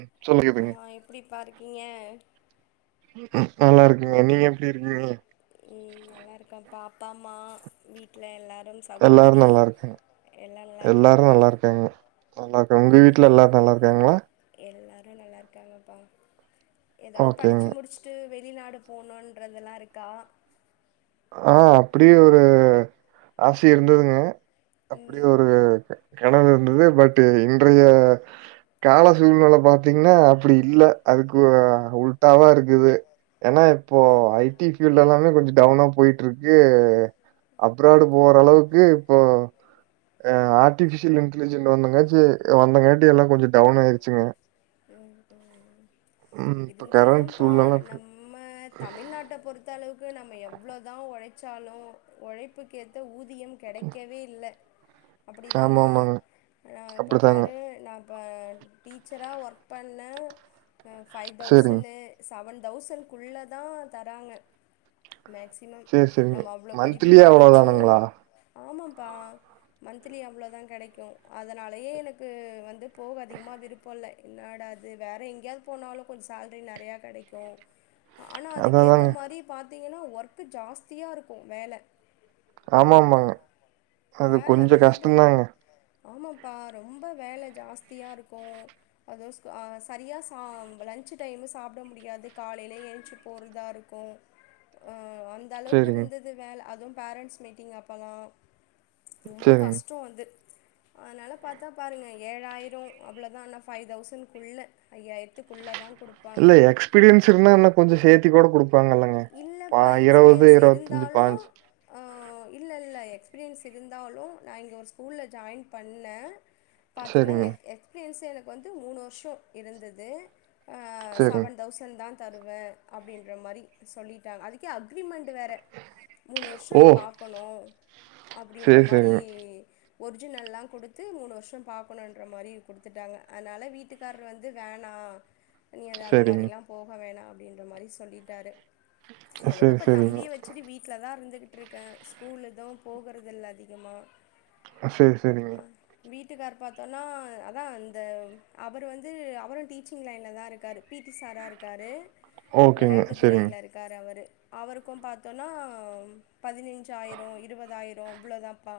ம் ஆ சொல்லிக்குதுங்க எப்படிப்பா இருக்கீங்க நல்லாருக்கேங்க நீங்க எப்டி இருக்கீங்க ம் நல்லாருக்கம்ப்பா அப்பா அம்மா வீட்ல எல்லாரு எல்லாரு நல்லாருக்காங்க எல்லாரு இருக்காங்களா நல்லாருக்காங்க நல்லாருக்கோ உங்க வீட்டுல எல்லாரு நல்லா இருக்காங்களா எல்லாரு நல்லா இருக்காங்கப்பா எதாவது ஓகேங்க படிச்சு முடிச்சு அடுத்து வெளிநாடு போணுன்றதெல்லா இருக்கா ஆ அப்டியு ஒரு ஆச இருந்ததுங்க அப்டியு ம் ஒரு கனவு இருந்தது பட் இன்றைய கால சூழ்நில பாத்தீங்கன்னா அப்டி இல்ல அதுக்கு உல்ட்டாவா இருக்குது ஏன்னா இப்போ ம் ஐ டி பீல்டு எல்லாமே கொஞ்சோ டவுனா போயிட்டுருக்கு அப்ராடு போற அளவுக்கு இப்போ ஆ ஆர்டிபீஷியல் இன்டெலிஜென்ட் வந்தங்காச்சி வந்தங்காட்டி எல்லா கொஞ்சோ டவுன் ஆயிருச்சுங்க ம் ம் ம் இப்ப கரண்ட் இருந்தாலும்ப்பா சூழ்நில அப்டி நம்ம தமிழ்நாட்ட பொறுத் தளவுக்கு நம்ம எவ்வளோ தா ஒழைச்சாலு ஒழைப்புக்க ஏத்த ஊதியோ கெடைக்கவே இல்ல அப்டிதான ஆமா ஆமாங்க ஆ இப்ப அப்டிதாங்க. பாரு நா இப்ப டீச்சரா ஒர்க் பண்ணே அ ஃபைவ் சரிங்க. தௌசணு சவன் தௌசண்க்குள்ள தா தராங்க மேக்ஸி மம் சரி சரிங்க. நம்ம அவ்ளோ படிப்பு மந்த்லியே படிச்சு அவ்ளோதானுங்களா? ஆமாப்பா மந்த்லி அவ்ளோ தா கெடைக்கு அதனாலயே எனக்கு வந்து போக அதிகமா விருப்போ இல்ல என்னாடா இது வேற எங்கேயாவது போனாலு கொஞ்சோ சேல்ரி நெறைய கெடைக்கு ஆனா அதா அதுக்கு ஏத்த அதாங்க. மாரி பாத்தீங்கன்னா ஒர்க் ஜாஸ்தியா இருக்கு வேல ஆமா ஆமாங்க வேலை கொஞ்சோ ரொம்ப கஷ்டந்தாங்க ஆமாப்பா ரொம்ப வேல ஜாஸ்தியா இருக்கு அது சரியா சா லஞ்ச் டைமு சாப்ட முடியாது காலைலே எஞ்சு போறதா இருக் க்கு ஆ அந்த அளவுக்கு சரிங்க, இருந்தது வேல அதுவும் பேரண்ட்ஸ் மீட்டிங் அப்பல்லா ரொம்ப சரிங்க. கஷ்டம் வந்து அதனால பாத்தா பாருங்க ஏழாயிரம் அவ்வளோதா ஆனா ஃபைவ் தௌவ்சன்க்குள்ள ஐயாயிரத்துக்குள்ள தா குடு இல்ல எக்ஸ்பீரியன்ஸ் இருந்தா இன்னும் கொஞ்சோ சேர்த்தி கூட குடு பாங்கல்லங்க பா இல்லைப்பா இருவது எக்ஸ்பீரியன்ஸ் இருவத்தஞ்சு பாஞ்சு இல்ல இல்ல எக்ஸ்பீரியன்ஸ் இருந்தாலும் நா இங்க ஒரு ஸ்கூல்ல ஜாயின் பண்ண பாத்தீங்கன்னா சரிங்க, எக் எக்ஸ்பீரியன்ஸ எனக்கு வந்து மூணு வருஷம் இருந்தது ஆ சரிங்க. செவன் தௌசண்ட் தா தருவ அப்டின்றமாரி சொல்லிட்டாங்க அதுக்கே அக்ரிமெண்ட்‌ வேற மூணு வருஷம் ஓ! நீ பாக்கணும் அப்டின்ற சரி மாரி சரிங்க, ஒரிஜினல்லாம் குடுத்து மூணு வருஷம் பாக்கணும்ன்ற மாரி குடுத்துட்டாங்க அதனால வீட்டுக் க்கார் வந்து வேணாம் நீ அது அந்த சரிங்க. மாரில்லாம் போக வேணாம் அப்டின்ற மாரி சொல்லிட்டாரு அதோட சரி இப்ப சரிங்க, தம்பிய வச்சுட்டு வீட் வீட்ல தா இருந்துகிட்டு இருக்க ஸ்கூல் எதுவும் போகுறது இல்ல அதிகமா அ செரி செரிங்க அ மேடம் வீட்டுக்கார் பாத்தோன்னா அதான் இந்த அவர் வந்து அவரும் டீச்சிங் லைன்ல தா இருக்காரு பிடி சாரா இருக்காரு ஓகேங்க. வெளையாட்டு சரிங்க. துறையில இருக் க்காரு அவரு அவருக்கும் பாத்தோனா பதினஞ்சாயிரம் இருவதாயிரம் இவ்வளோதாம்ப்பா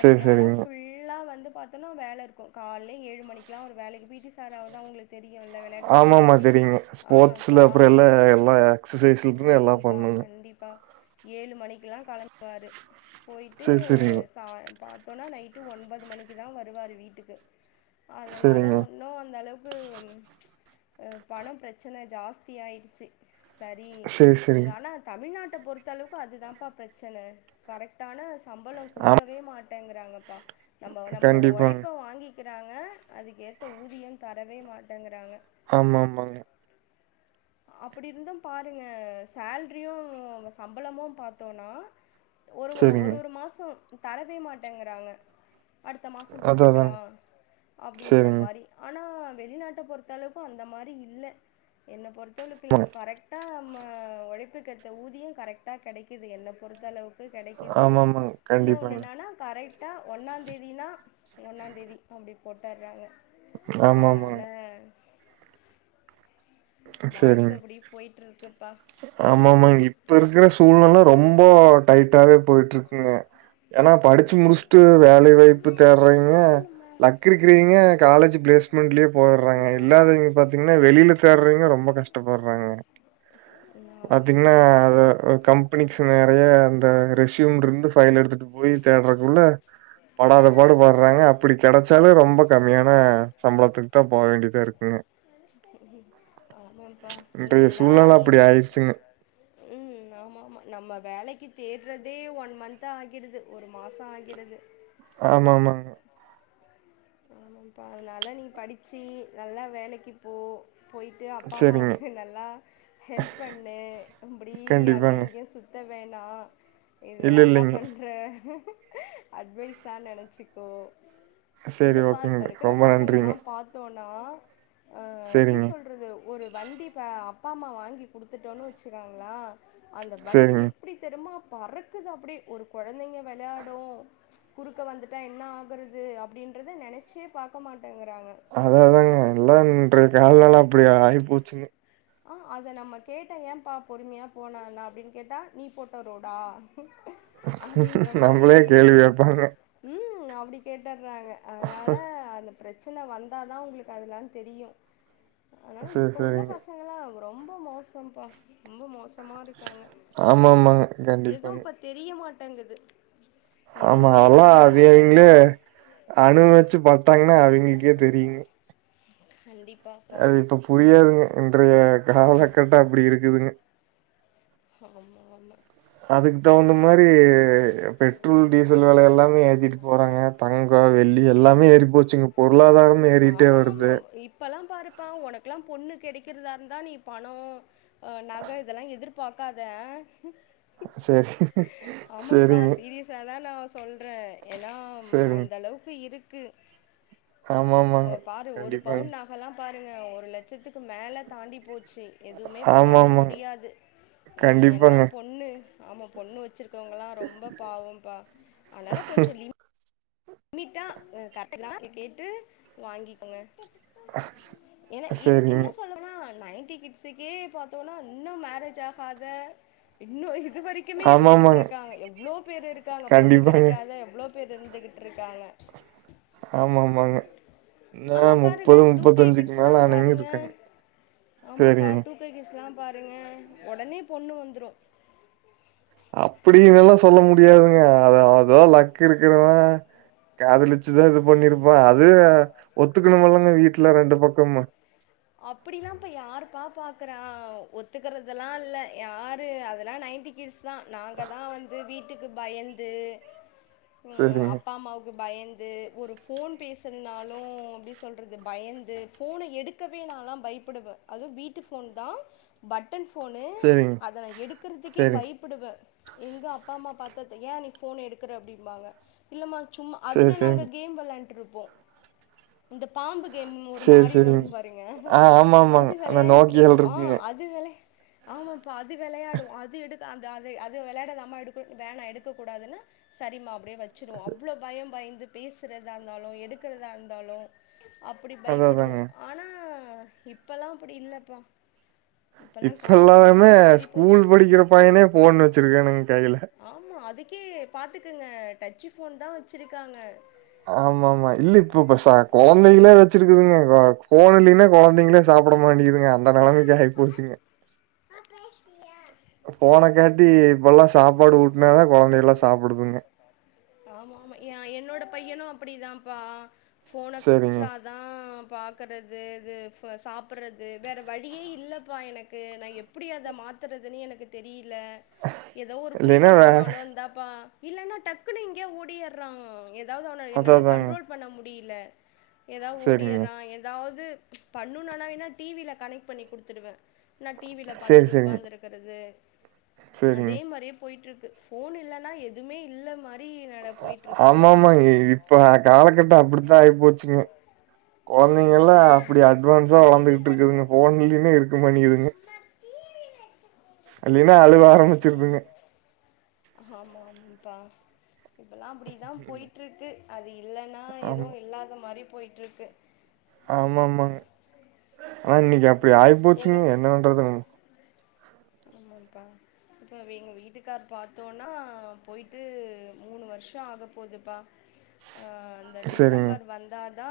சரி ஆனா சரிங்க. ஃபுல்லா வந்து பாத் தோனா வேல இருக்கும் காலையில ஏழு மணிக்கெல்லாம் ஒரு வேலைக்கு பிடி சாரா அவர்தான் உங்களுக்கு தெரியுல்ல விளையாட்டு துறைய பத்தி ஆ கா ஆ எல்லா எக்சசைஸ் ஆமாங்பா கண்டிப்பா ஏழு மணிக்கெல்லா கெளம்புவாரு போயிட்டு சரி சரிங்க, சாய் பா பாத்தோனா நைட்டு ஒன்பது மணிக்கு தா வருவாரு வீட்டுக்கு அதனால சரிங்க. ஒன் இன்னும் அந்த அளவுக்கு பணம் பிரச்சனை ஜாஸ்தி ஆயிடுச்சு சரி சேரி இங்க சேரிங்க ஆனா தமிழ்நாட்ட பொறுத்தளவுக்கு அதுதாம்ப்பா பிரச்சன கரெக்ட்டான சம்பளம் ஆமா குடுக்கவே மாட்டேங்கிறாங்கப்பா நம்ம நம்மளோட கண்டிப்பாங்க உழைப்ப வாங்கி க்கிறாங்க அதுக்கேத்த ஊதியம் ‌தரவே மாட்டங்கிறாங்க ஆமா ஆமாங்க அப்படி இருந்தும் பாருங்க சேல்ரியும் சம்பளமும் பாத்தோம்ன்னா ஒரு சேரிங்க ஒரு ஒரு மாசம் தரவே மாட்டங்கிறாங்க அடுத்த மாசம் அதா அதாங்க போட்டுக்கலாம் அப்டின்ற சேரிங்க மாரி ஆனா வெளிநாட்ட பொறுத்தளவுக்கும் அந்த மாரி இல்ல என்ன பொறுத்தளவுக்கு இல்ல ஆமாங்க கரெக்ட் னா நம்ம உழைப்புக்கேத்த ஊதியம் கரெக்டா கெடைக்குது என்ன பொறுத்தளவு க்கு கெடைக்குது ஆமா ஆமாங்க இன்னொன்னு கண்டிப்பாங்க என்னன்னா கரெக்ட் ட்டா ஒன்னா தேதினா ஒன்னாந்தேதி அப்டி போட்டாதாங்க ஆமா அதனால ஆமாங்க சேரிங்க வாழ்க்க அப்டி போய்ட்டு இருக்குப்பா ஆமா ஆமா இப்ப இருக்குற சூழ்நிலை ரொம்ப டைட்டாவே போயிட்டு இருக்குங்க ஏன்னா படிச்சு முடிச்சுட்டு ஆமாம்ப்பா வேலை வாய்ப்பு தேடுறீங்க லக்கு இருக்கிறவிங்க காலேஜ் பிளேஸ்மெண்ட்லயே போடுறாங்க இல்லாதவங்க பாத்தீங்கன்னா வெளியில தேடுறவிங்க ரொம்ப கஷ்ட ட்டபடுறாங்க ம் பாத்தீங்கன்னா ஆமாம்ப்பா அது‌ ஆ கம் பனிக்ஸ் நெறைய அந்த ரெசியூம் இருந்து ஃபைல் எடுத்துட்டு போய் தேட்றக்குள்ள படாத பாடு பட்றாங்க அப்டி கெடைச்சாலு ரொம்ப கம்மியான சம்பளத்துக்குத்தா போ வேண்டியதாருக் ம் ஆமாப்பா இன்றைய இங்கல்லா சூழ்நிலை அப்படி இரு ஆயிருச்சுங்க. ம் ஆமா ஆமா நம்ம வேலைக்கு தேட்றதே ஒன் மந்த் ஆகிடுது ஒரு மாசோ ஆகிடுது ஆமா ஆமாங்க ஆமாம்ப்பா அதனால நீ படிச்சி நல்லா வேலைக்கி போ போய் ட்டு அப்பா சரிங்க. அம்மாவுக்கு நல்லா ஹெல்ப் பண்ணு அப்டி அங்க கண்டிப்பாங்க. இங்கியு சுத் த வேணா இது இல்ல, அக்கா இல்லைங்க. பண்ற அட்வைஸா நெனச்சிக்கோ சரி இல்லப்பா இப்ப ஓகேங்க. இருக்கற ரொம்ப நன்றிங்க. பசங்கல்லா பாத்தோன்னா ஆ எப்டி சரிங்க, சொல்றது ஒரு வண்டி இப்ப அப்பா அம்மா வாங்கி குடுத்துட்டோன்னு வச்சுக்கோங்களா அந்த வண்டி சரிங்க. எப்டி தெரியுமா பறக்குது அப்டியே ஒரு கொழந்தைங்க வெளையாடு குறுக்க வந்துட்டா என்ன ஆகுறது அப்டின்றத நெனச்சே பாக்க மாட்டேங்கிறாங்க அதா அதாங்க எல்லா இன்றைய கால நெல அப்டி ஆயிப்போச்சுங்க ஆ அத நம்ம கேட்டா ஏப்பா பொறுமையா போனா என்ன அப்டின்னு கேட்டா நீ போட்ட ரோடா அப்டின்ற மாரி நம்மளே கேள்வி கேட்பாங்க. ம் அப்டி கேட்டுர்றாங்க அதனால அந்த பிரச்சன வந்தா தா உங்களுக்கு அதுலா தெரியு அனால சரி, இப்ப உள்ள சரிங்க. பச ங்கல்லா ரொம்ப மோசோம்ப்பா ரொம்ப மோ சமா இருக்காங்க ஆமாமாங்க. எதுவு கண்டிப்பாங்க. இப்ப தெரிய மாட்டேங்குது ஆமா எதுவுமே அதெல்லா தெரிய அவி அவிங்களே மாட்டேங்குது அனுபவிச்சு பாத்தாங்கன்னா அவிங்களுக்கே தெரியுங்க கண்டிப்பா அது இப்ப புரியாதுங்க இன்றைய காலக்கட்டோ அப்டி இருக்குதுங்க ஆமா ஆமா அதுக்கு தகுந்த மாரி பெட்ரோல் டீசல் வெல எல்லாமே ஏத்திட்டு போறாங்க தங்கோ வெள்ளி எல்லாமே ஏறி போச்சுங்க பொருளாதாரமே ஏறிட்டே வருது இப்பல்லா பாருப்பா ஒனக்குலா பொண்ணு கெடைக்கிறதா இருந்தா நீ பணோ ஆ நக இதெல்லா எதிர் பாக்காத ஆ சரி. ஆமாம்ப்பா சரிங்க. சீரியஸ் ஸா தா நா சொல்ற ஏன்னா சரிங்க. அந்தளவுக்கு இருக்கு மொ ஆமாமாங்க. பாரு ஒரு கண்டிப்பாங்க. பவுன் ந கல்லா பாருங்க ஒரு லட்சத்துக்கு மேல தாண்டி போச்சி எதுவுமே இப்போ பண்ண ஆமாமாங்க. முடியாது ம் ஏன்னா கண்டிப்பாங்க. பொண்ணு ஆமா பொண்ணு வச்சிருக்கவங்கல்லா ரொம்ப பாவோம்ப்பா அனால கொஞ்சோ லி மிட்டா [inaudible] கேட்டு வாங்கிக்கோங்க ஏனா இன் சரிங்க. இன்னு சொல்ல போனா நைன்ட்டி கிட்ஸுக்கே பாத்தோன்னா இன்னு மேரேஜ் ஆகாத இன்னு இதுவரைக் குமே இருந்துக்கிட்டு ஆமாமாங்க. இருக்காங்க எவ்ளோ பேரு இருக்காங்க பொண்ணு கண்டிப்பாங்க. கெடைக்காத எவ்ளோ பேர் இருந்துக்கிட் இருக்காங்க ஆமாமாங்க இன்னு ஆனா பாருங்க முப்பது டூ முப்பத்தஞ்சுக்கு மேல ஆனவங்க இருக்காங்க ஆமாம்ப்பா சரிங்க. டூ கே கிட்ஸ்லா பாருங்க ஒடனே பொண்ணு வந்துரு அப்டின்னுல்லா சொல்ல முடியாதுங்க அது அதுவா லக்கு இருக்குறவ காதலிச்சுதா இது பண்ணிருப்பா அது ஒத்துக்கணும்ல்லங்க வீட்ல ரெண்டு பக்கமு அப்டில்லா இப்ப யாருப்பா பாக்குறா ஒத்துக்கறதல்லா இல்ல யாரு அதெல்லா நைன்ட்டி கிட்ஸ் தா நாங்க தா வந்து வீட்டுக்கு பயந்து ம் சரிங்க, அப்பா அம்மாவுக்கு பயந்து ஒரு ஃபோன் பேசறனாலு எப்டி சொல்றது பயந்து ஃபோன எடு க்கவே நாலா பயப்படுவ அதுவு வீட்டு ஃபோன் தா பட்டன் ஃபோனு சரிங்க, அத நா எடுக்கறதுக்கே சரிங்க. பய்ப் புடுவ எங்க அப்பா அம்மா பாத்தா த ஏ நீ ஃபோன் எடுக்கற அப்டிம்பாங்க இல்ம்மா சும்மா சரி, அதுல நாங்க சரிங்க. கேம் வெளாண்ட்ருப்போ இந்த பாம்பு கேம் ஒரு சரி, மாரி சரிங்க. வரும் பாருங்க ஆ ஆமாமாங்க. அது அந்த விளயாண்ட்டு இருப்போ அ இருக்குங்க. அது விளய ஆமாப்ப அது விளையாடும் அது எடுக்க அந்த அத அது விளையாடாத அம்மா எடுக்க வேண எடுக்க கூடாதுன்னு சரிமா அப்படியே வச்சுருவோ ச அவ்வளோ பயம் பயந்து பேசுறதா இருந்தாலு எடுக்கிறதா இருந்தாலு அப்படி அதான் பயப்படுவோ அதாங்க. ஆனா இப்பல்லாம் அப்டி இல்லப்பா இப்பெல்லாம் இப்ப காலம் ரொம்ப எல்லாமே மாறி ஸ்கூல் போச்சு படிக்கிற பையனே போன்னு வச்சிருக்கானுங்க கையில ஆமாம் அதுக்கே பாத்துக்குங்க டச்சு ஃபோன் தா வச்சுருக்காங்க ஆமா ஆமா இல்ல இப்ப இப்ப கெழந்தைகளே வச்சிருக்குதுங்க போன்யிலோன்னா கெழந்தைங்களே சாப்பிட மாட்டேகுதுங்க அந்த நிலைமைக்கு ஆகி போச்சுங்க போன காட்டி இப்ப எல்லாம் சாப்பாடு ஊட்டுனாதா கெழந்தை எல்லா சாப்பிடுதுங்க ஆமா ஆமா என்னோட பையனு அப்படிதாம்ப்பா போனை சரிங்க. காமுச்ச தா பாக்கறிது இது சாப்பிடறது வேற வழியே இல்லப்பா எனக்கு நா எப் டி அத மாத்துறதுன்னு எனக்கு தெரியல ஏதோ ஒரு குளிக்க இல்லைன்னா வேற போனாலு இந்தாப்பா இல்லன்னா டக்குனு இங்கயே ஓடிடுயறா எத எதாவது அவன அதான் என்னால் அதாங்க. கண்ட்ரோல் பண்ண முடியல ஏதோ சரிங்க. ஒடியரா ஏதாவது பண்ணு நன்னாவேன டி வியில கனெக்ட் பண்ணி குடுத்துடுவே ந டி வில சரி, பார்த்துட்டு சரிங்க. உட்காந்துரு க்கிறது சரிங்க. அதே மாரியே போயிட்டு இருக்கு போன் இல்லன்னா எதுவுமே இல்ல மாரி நட போயிட்ருக்குப்பா ஆமாமா இப்ப காலகட்டம் அப்டித்தா ஆகிப்போச்சுங்க கெழந்தைங்க எல்லா ஆமா அப்டி அட்வான்ஸா வளர்ந்துகிட்டு இருக்குதுங்க போன் இல்லன்ன இருக்க மடேங்குதுங்க இல்லைன்னா அழுவ ஆரம்பிச்சிருதுங்க ஆமாம் அப்ப இப்போல்லா அப்டி தா ம். போய்ட்டுருக்கு அது இல்லன்னா எதுவு ஆமா. இல்லாத மாரி போய்யிட்டுருக்கு ஆமா ஆமாங்க ஆனா இன்னைக்கு அப்டி எங்க ஆயிப்போச்சுங்க என்ன பன்றதுங்க ஆமாம் பா இப்ப எங்க வீட்டுக்கார் பார்த்தோனா போயிட்டு மூணு வருஷம் ஆக போகுதுப்பா ஆ இந்த சரிங்க, டிசம்பர் வந்த தா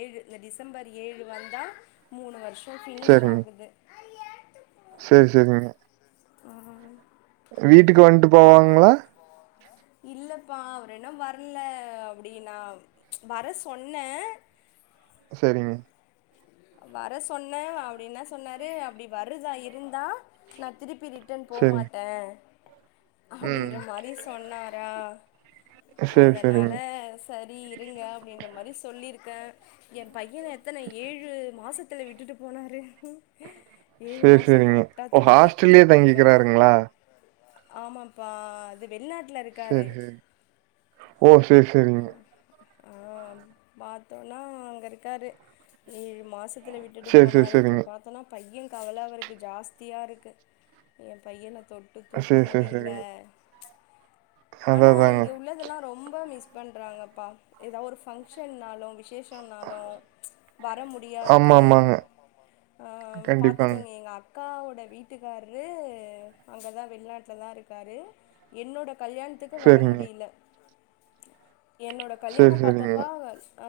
ஏழு இந்த டிசம்பர் ஏழு வந்தா மூணு வருஷம் ஃபினிஷ் ஆகுது சேரி சேரிங்க ஆ வீட்டுக்கு வந்ட்டு போவாங்களா இல்லப்பா அவர் இன்ன வரல அப்டினா நா வர சொன்ன சேரிங்க வர சொன்ன அப்டின் என்ன சொன்னாரு அப்டி வருதா இருந்தா நா திருப்பி ரி ட்டன் போ சரிங்க. மாட்ட ம். அப்டின்ற மாரி சொன்னாரா சரி, அதனால சரிங்க. சரி இருங்க அப்டின்ற மாரி சொல்லிருக்க எ பையன எத்தன ஏழு மாசத்துல விட்டுட்டு போனாரு ஏலு சரி, மாசம் சரிங்க. கரெக்டா ஓ! தம்பி ஹாஸ்டல்லயே இப்போ தங்கிக்கிறாருங்களா? ஆமாப்பா அது வெளிநாட்டுல இருக் சேரி சேரி ஓ சேரி சேரிங்க ஆ பாத்தோனா அங்க இருக்காது ஏழு மாசத் திலா விட்டுட்டு சரி, சரி, போனாரு இப்ப சரிங்க. பாத்தோனா பைய கவல அவருக்கு ஜாஸ்தியா இருக்கு எ பையன தொட் சேர் சேர் சேரிங்க அதா ஆனா அதாங்க இங்க உள்ளதெல்லா ரொம்ப மிஸ் பண்றாங்கப்பா ஏதா ஒரு ஃபங்க்ஷன்னாலு விசேஷ் டனாலு வர ஆமா முடியாது ஆமாங்க ஆ கண்டிப்பாங்க பாத்துக்கோங்க எங்க அக் காவோட வீட்டுக்கார்ரு அங்கதா வெளிநாட் லதா இருக்காரு என்னோட கல்யாண்த்துக்கு வர சேரிங்க முடியில என்னோட சேரி கல்யாணோ சேரிங்க பாத்தப்பா ஆ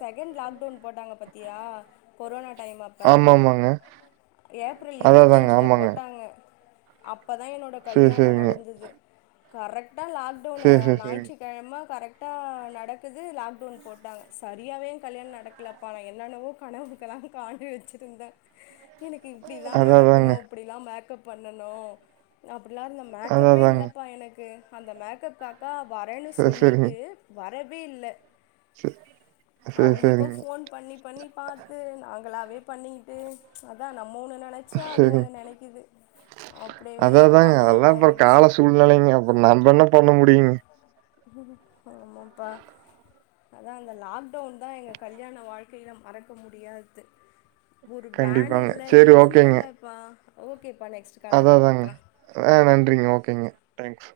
செகண் லாக்டவுன் போட்டாங்க பாத்தியா கொரோனா டைம் அப்ப ஆமா ஆமாங்க ஏப்ரல் அதா இருவத்தி அதாங்க அஞ்சில ஆமாங்க போட்டாங்க அப்பதா என்னோட சேரி கல்யாணோ சேரிங்க நடந்தது கரெக்டா லாக்டவுன் சேரி சேரி சேரிங்க ஞாயிற்று கெழம கரெக்டா நடக்குது லாக்டவுன் போட்டாங்க சரியாவே எ கல்யாண் நடக் கலப்பா நா என்னென்னவோ கனவுக்லா காண்டு வச்சிருந்த எனக்கு இப்டிதா அதா நடக்கனு அதாங்க இப்டிதா மேக்கப் பண்ணணு அப்டிலா இல்ல அதா மேக்கப்பே அதாங்க இல்லப்பா எனக்கு அந்த மேக்கப் அக்கா வரேன்னு சேரி சேரிங்க சொல்லிட்டு வரவே இல்ல சே சேரி அவுங்களுக்கோ சேரிங்க ஃபோன் பண்ணி பண்ணி பாத்து நாங்களாவே பண்ணிக்கிட்டு அதா நம்ம ஒண்ணு நெனச்சா அது சேரிங்க ஒண்ணு நெனைக்குது அப்டியவே ப்பதாங்க அதெல்லா அப்புற கால சூழ்நிலைங்க அப்புற நாம்ப என்ன பண்ண முடியு ஆமாப்பா அதா அந்த லாக்டவுன் தா எங்க கல்யாண வாழ்க்கையில மறக்க முடியாத்து ஒரு வேன் கண்டிப்பாங்க இல்ல சேரி எதுமே ஓகேங்க இல்லப்பா ஓகேப்பா நெக்ஸ்ட் அதா காலரில் அதாங்க பார்க்கலாம் ஆ நன்றிங்க ஓகேங்க தேங்க்ஸ்